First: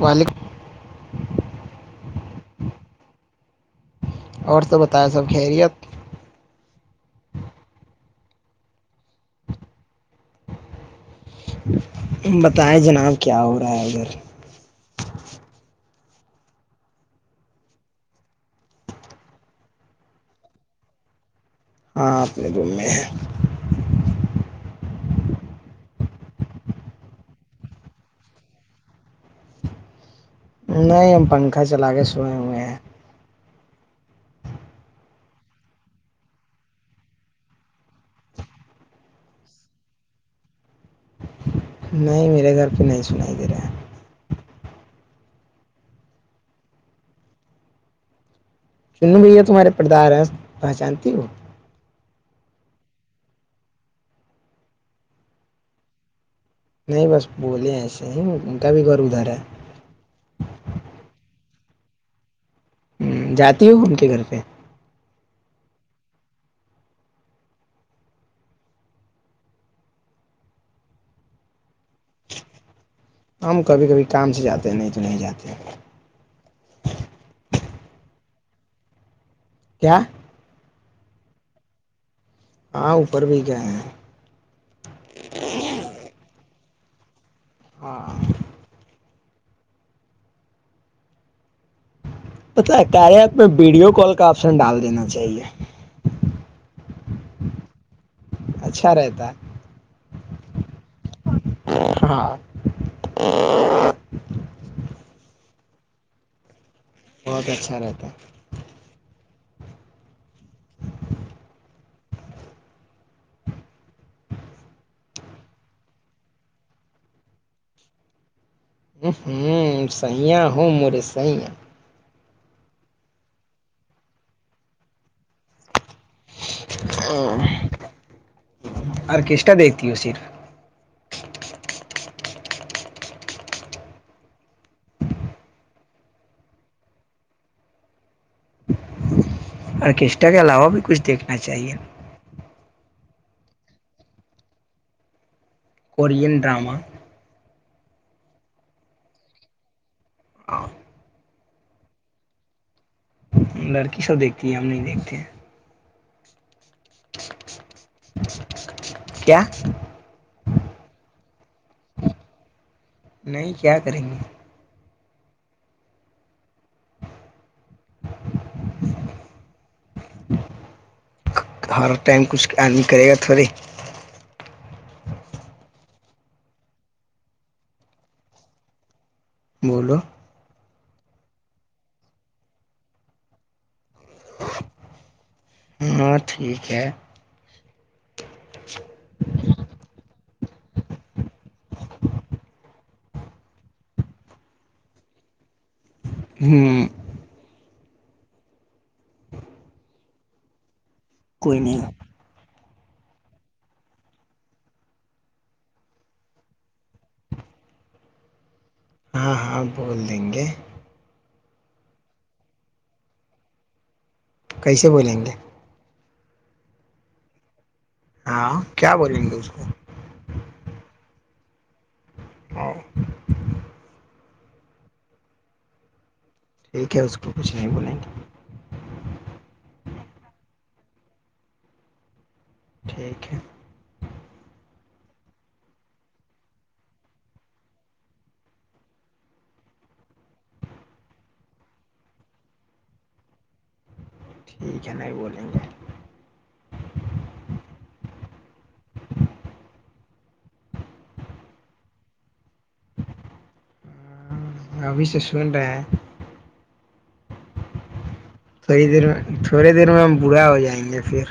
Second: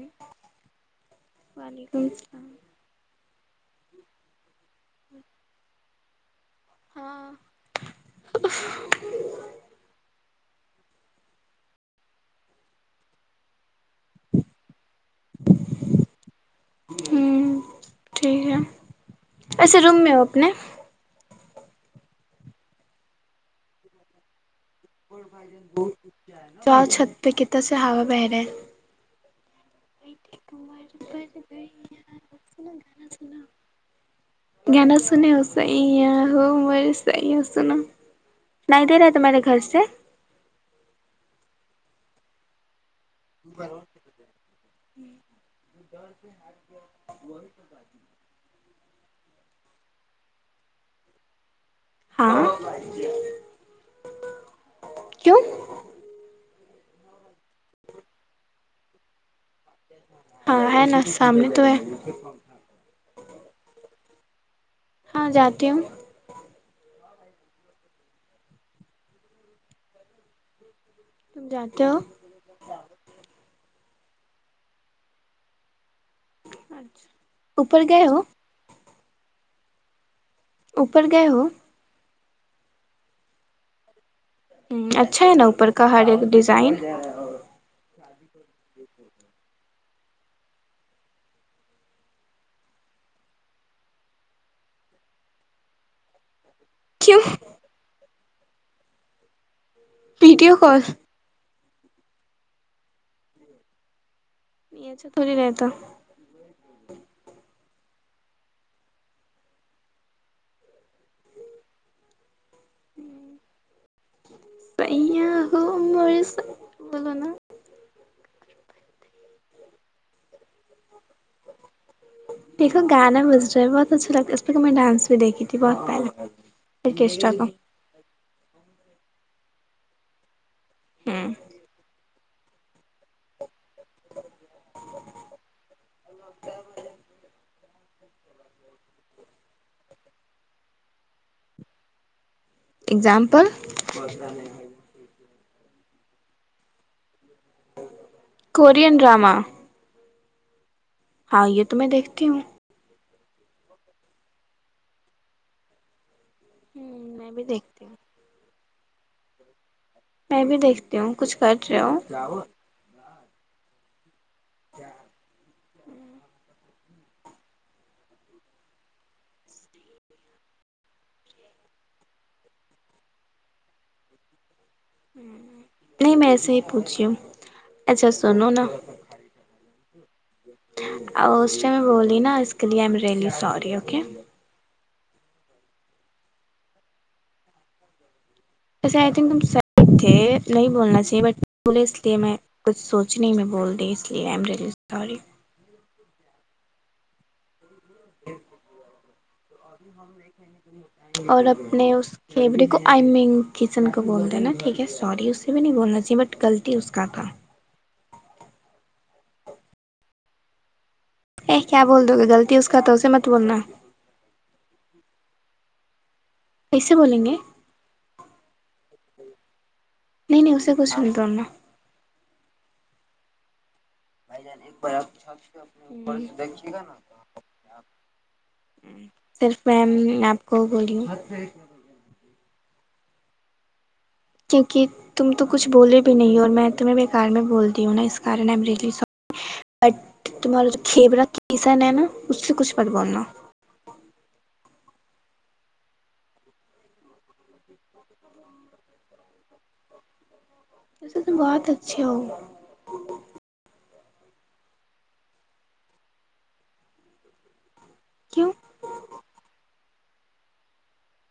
وعلیکم وعلیکم اور سب بتایا سب خیریت ہاں [inaudible] بتائیں جناب کیا ہو رہا ہے ادھر [inaudible] ٹھیک ہے اچھے روم میں ہو اپنے ہاں اپنے روم میں ہے چؤ چھت پہ کتنا سے ہوا بہ رہے ہیں نہیں ہم پنکھا چلا کے سوئے ہوئے ہیں گانا سنے ہو صی ہے ہو مصی ہو سناو نہیں دے رہا تمہارے گھر سے نہیں میرے گھر پہ نہیں سنائی دے رہا ہے [inaudible] چنو بھیا تمہارے پردار ہیں پہچانتی ہو ہاں کیوں [inaudible] نہیں بس بولے ایسے ہی ان کا بھی گھر ادھر ہے ہاں ہے نا سامنے تو ہے جاتی ہوں ان کے گھر پہ ہاں جاتی ہوں تم جاناتتے ہو ہم کبھی کبھی کام سے جاتے ہیں نہیں تو نہیں جاتے اپر گئے ہو کیا اوپر گئے ہو ہاں اوپر بھی گئے ہیں اچھا ہے نا اوپر کا ہر ایک ڈیزائن اور ہاں شادی کر پت کار آت میں ویڈیو کال کا آپشن ڈال دینا چاہیے کیوں اچھا رہتا ہے ویڈیو کال ہاں یہ یہ چا تھی رہتا بہت اچھا رہتا بولو نا ہوں سیاں ہوں مورے سییا دیکھو گانا بز رہا ہے بہت اچھا لگتا ہے اس پہ میں ڈانس بھی دیکھی تھی بہت کے تھا آرکیسٹرا دیکھتی ہو صرف ہاں ال آرکیسٹرا کے علاوہ بھی کچھ دیکھنا چاہیے example Korean drama Korean drama ہ ہاں یہ تو میں دیکھتی ہوں لرک سب دتی ہم نہیں دھتے ہیں ہوں میں بھی دیکھتی ہوں کیا میں بھی دیکھتی ہوں کچھ کر رہے ہو نہیں کیا کریں گے ہ ہر ٹائم کچھ آدمی کرے گا تھوڑے نہیں میں ایسے ہی پوچھیی ہوں اچھا سنو نا بولو اسٹ میں بولی نا اس کے لیے آئی ایم ریئلی سی [unintelligible] ہ ٹھیک ہے وسےئی تھنک تح تھے نہیں بولنا چاہیے بٹ بولے اس لیے میں کچھ سوچ کچھ نہیں میں بول د اس لیے آئی ایم ریلی سی ہوں ہی ابھی ہم دیکھیں ہیں کہ اور کوئی نہیں اپنے اس کیڑے کو آئی مین کسن کا بول د نا ٹھیک ہے سوری اس سے بھی نہیں بولنا چاہیے بٹ غلطی اس کا تھا ہاں ہاں بول دیں گے ا کیا بول دو گے غلطی اس کا تو اسے مت بولنا کیسے بولیں گے کیسے بولیں گے ہاں کیا بولیں گے اس کو نہیں نہیں اسے کچھ توورنا اور بھائی جان ایک بار آپپ اپنےپر ٹھیک ہے اس کو کچھ نہیں بولیں گے صرف م آپ کو ولیوم ٹھیک ہے کیوںکہ تم تو کچھ بولے بھی نہیں ہو اور میں تمہیں بے کار میں بولتی ہوں نا اسنی سی بٹ تمہارا کھیبرا کیسن ہے نا اس سے کچھ بٹ بولنا ٹھیک ہے نہیں بولیں گے وسے ت بہت اچھا ہو ہ ابھیس سون رہ کیوں تھوڑی دیر میں تھوڑے دیر میں ہم برا ہو جائیں گے پھر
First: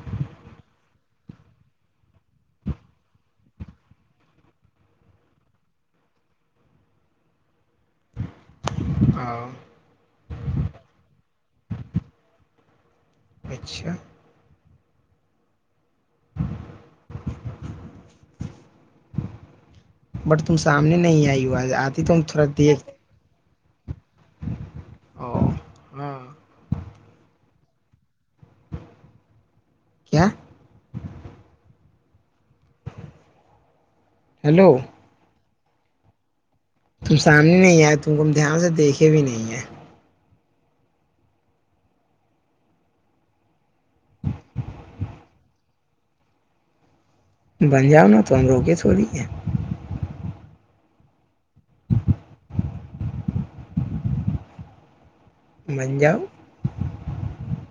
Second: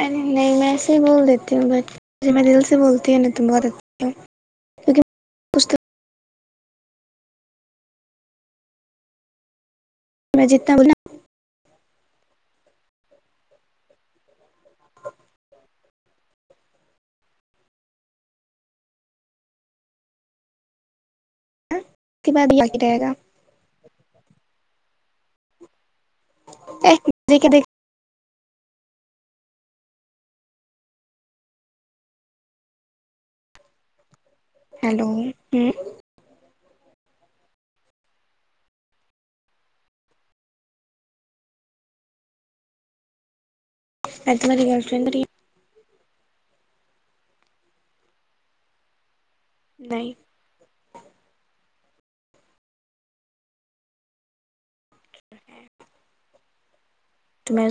ارے نہیں میں ایسے ہی بول دیتی ہوں بٹ میں دل سے بولتی ہوں تم ب دیتی ہوں او میں جنا بول اچھا بٹ تم سامنے نہیں آئی ہو آج نا آ اس کے بعد ہی رہے گا او ہاں ایک م دے کے دیک کیا ہیلو ہ بہار کی اوج تم سامنے نہیں آئے تم کو ہم دھیان سے دیکھے بھی نہیں ہے ا تماری گرلفرنڈ تری بن جاؤ نا تو ہم روک تھ ہو رہی ہے نہیں منجؤ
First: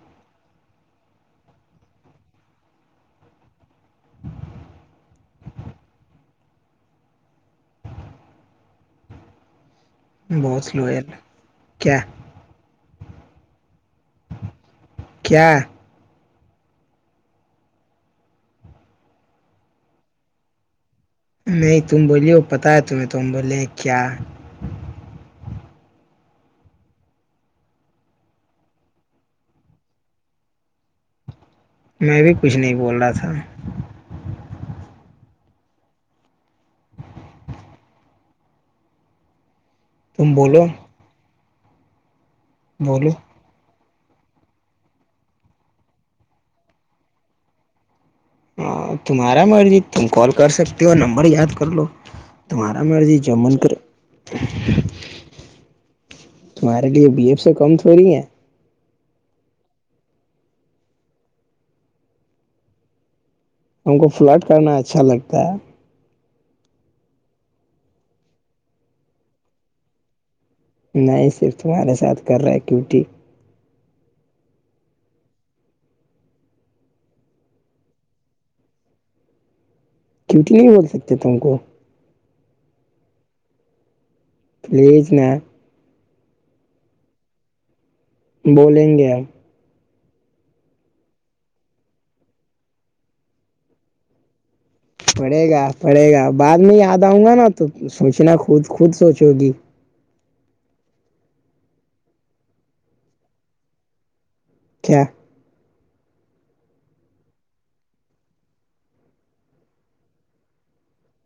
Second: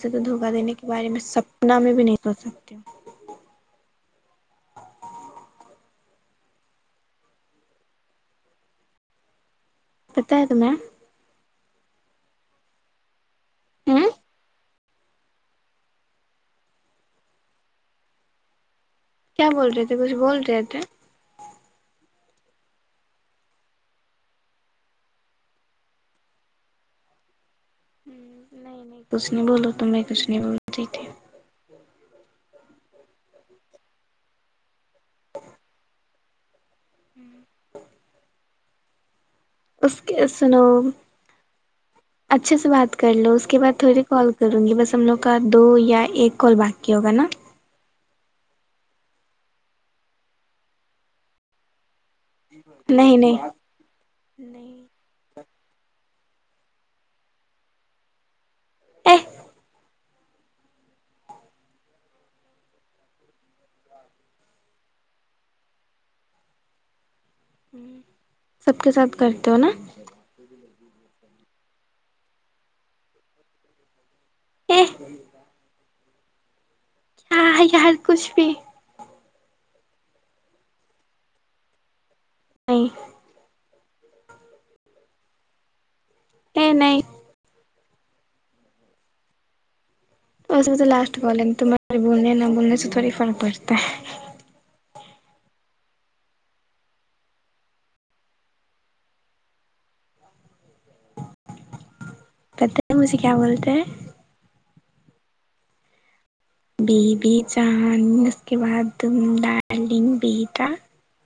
سے تو دھوکا دینے کے بارے میں سپنا میں بھی نہیں سوچ سکتی ہ پتہ ہے بہت تمہیں سلوئل کیا ہوں کیا کیا بول رہے تھے کچھ بول رہے تھے نہیں تم بولی ہو پت ہے تمیں تم بولے کیا؟ [unintelligible] ہ نہیں نہیں کچھ نہیں بولو تمے کچھ نہیں بول تھی [unintelligible] میں بھی کچھ نہیں بول رہا تھا [unintelligible] ہوں [unintelligible] اس کے تم بولو سنو [unintelligible] اچھے سے بات بولو کر لو اس کے بع تھوڑی [unintelligible] کال کروں گی بس ہم لوگ کا دو یا ایک کال باقی ہوگا نا [unintelligible] ہاں تمہارا مرضی تم کال کر سکتے ہو نمبر یاد کر لو [unintelligible] تمہارا نہیں مرضی جو نہیں من کرے نہیں [unintelligible] تمہارے لیے بی ایف سے کم تھڑی ہیں [unintelligible] ا [inaudible] ہم کو فلاٹ کرنا اچھا لگتا ہے [unintelligible] سب کے ساتھ کرتے ہو نا [unintelligible] نہیں صرف تمہارے ساتھ کر رہے کیوٹی [unintelligible] ا [inaudible] کیا یار کچھ بھی [unintelligible] کیونٹی نہیں بول سکتے تم کو [unintelligible] نہیں [inaudible] پلیز میں [unintelligible] نہیں نہیں [inaudible] بولیں گے ہم [unintelligible] اس میں تو لاسٹ بال تمہارے بولنے نہ بھولنے سے تھوڑی فرق پڑتا ہے [unintelligible] پڑے گا پڑے گا بعد میں یاد آؤں گا نا تو سوچنا خود خود سوچو گی [unintelligible] پت ہے مجھے کیا بولتے ہیں [unintelligible] چھ [inaudible] بی بیی چاند اس کے بعد ڈارلنگ بیٹا [unintelligible]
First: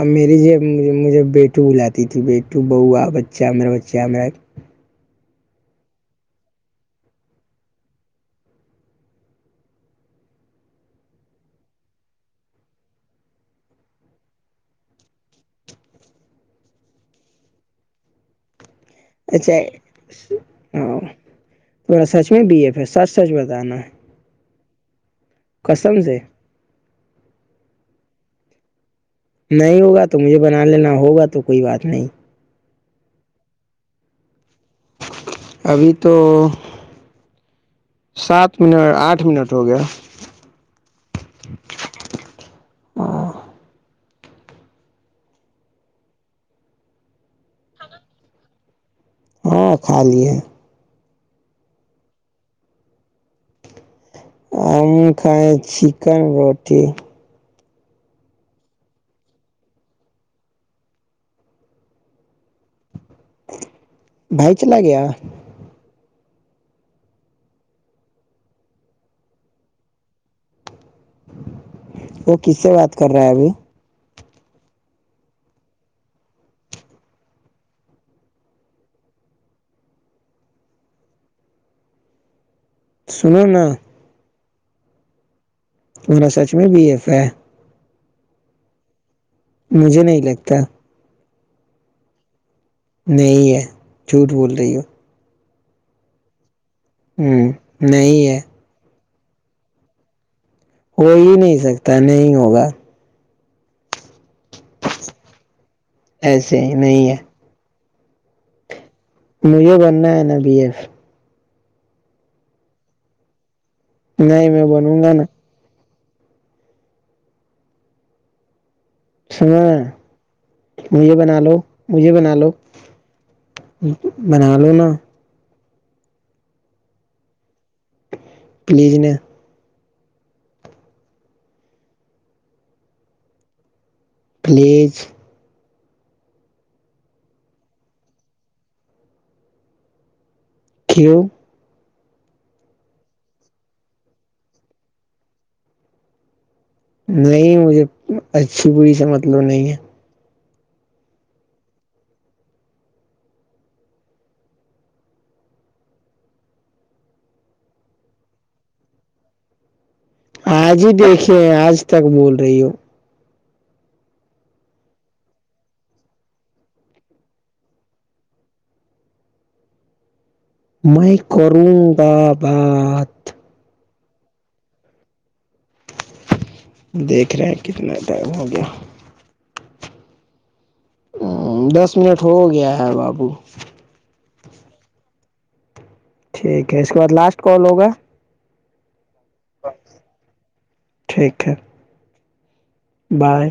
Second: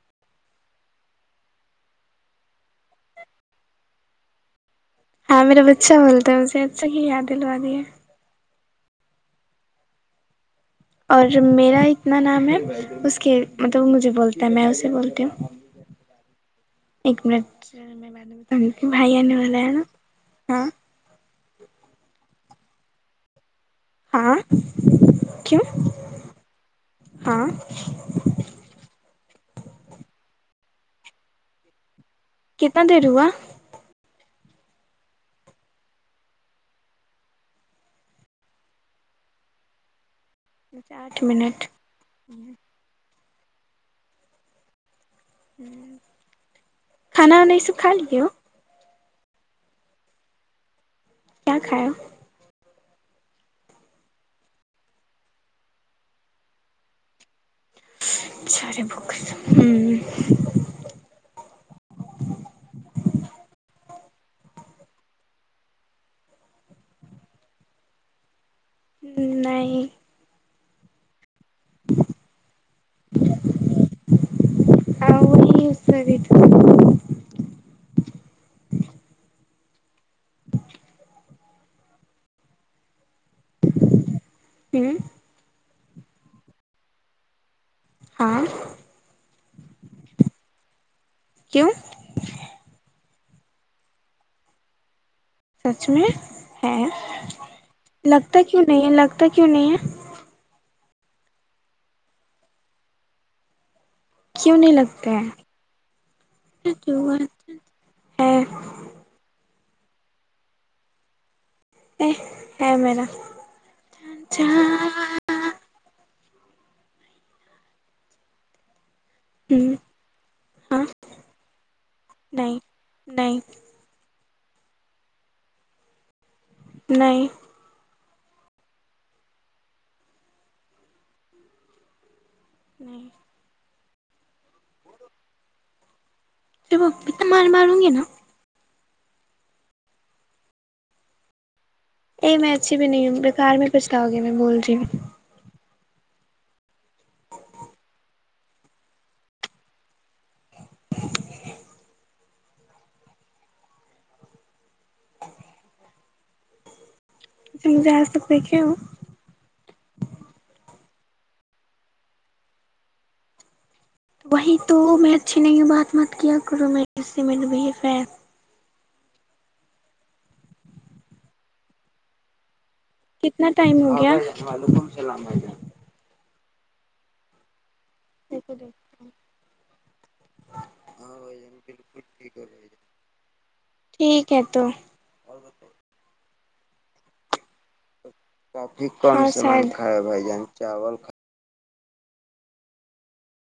اب میری ج مجھے بیٹو بلاتی تھی بیٹو بوا بچہ میرا بچہ میرا [unintelligible] ہاں میرا بچہ بولتا ہے مجھے اچھا کی یاد دلوا دی ہے اور میرا اتنا نام ہے اس کے مطلب مجھے بولتا ہے میں اسے بولتی ہوں ایک منٹ کہ بھائی آنے اچھا والا ہے نا ہاں تھوڑا ساچ نہیں بی ایف ہے سچ سچ بتانا ہے ہاں کیوں قسم سے ہاں نہیں ہوگا تو مجھے بنا لینا ہوگا تو کوئی بات نہیں کتنا دیر ہوا ابھی تو سات منٹ آٹھ منٹ ہو گیا آٹھ منٹ کھانا وناا یہ سب کھا لے ہاں کھا لیے کیا کھایا ہم کائے چکن روٹی چے بک ہوں بھائی چل گیا ہ نہیں وہ کس سے بات کر رہا ہے ابھی ا یہ س تو سنو نا ہ ان سا چ میں بی ایف اے ہاں مجھے نہیں لگتا کیوں نہیں ہے جھوٹ بول رہی ہو سچ میں ہے ہ نہیں ہے ت کیوں نہیں ہے ہو ہی نہیں سکتا نہیں ہوگا کیوں نہیں لگتا ہے ایسے ہی نہیں ہے ہاں مجھے بننا ہے نا بی ایف ہ مینا نہیں میں بنوں گا نا سنا ہاں مجھے بنا لو مجھے بنا لو نہیں نہیں بنا لو نا نہیں پلیز نے نہیں فلیج جب اتنا مار ماروں گے نا کیو ا میں اچھی بھی نہیں ہوں بےیکار میں پچھتاؤ گی میں بول رہی ہوں نہیں مجھے اچھی بری سے مطلب نہیں ہے ا [unintelligible] ج مجھے آ سکتے کی ہو آج ہی دیکھے آج تک بول رہی ہو وہیں تو میں اچھی نہیں بات مت کیا کروں م اس سے ملبیف ہے میں میں کروں بابا کتنا ٹائم ہوگا [unintelligible] دیکھ ریکھ کتنا ٹائم ہو گیا ہ دس منٹ ہو گیا ہے بابو کت ٹھیک ہے اس کے بعد لاسٹ کال ہوگا [unintelligible] کون س کائے بھ جان چاولائے ٹھیک ہے بائے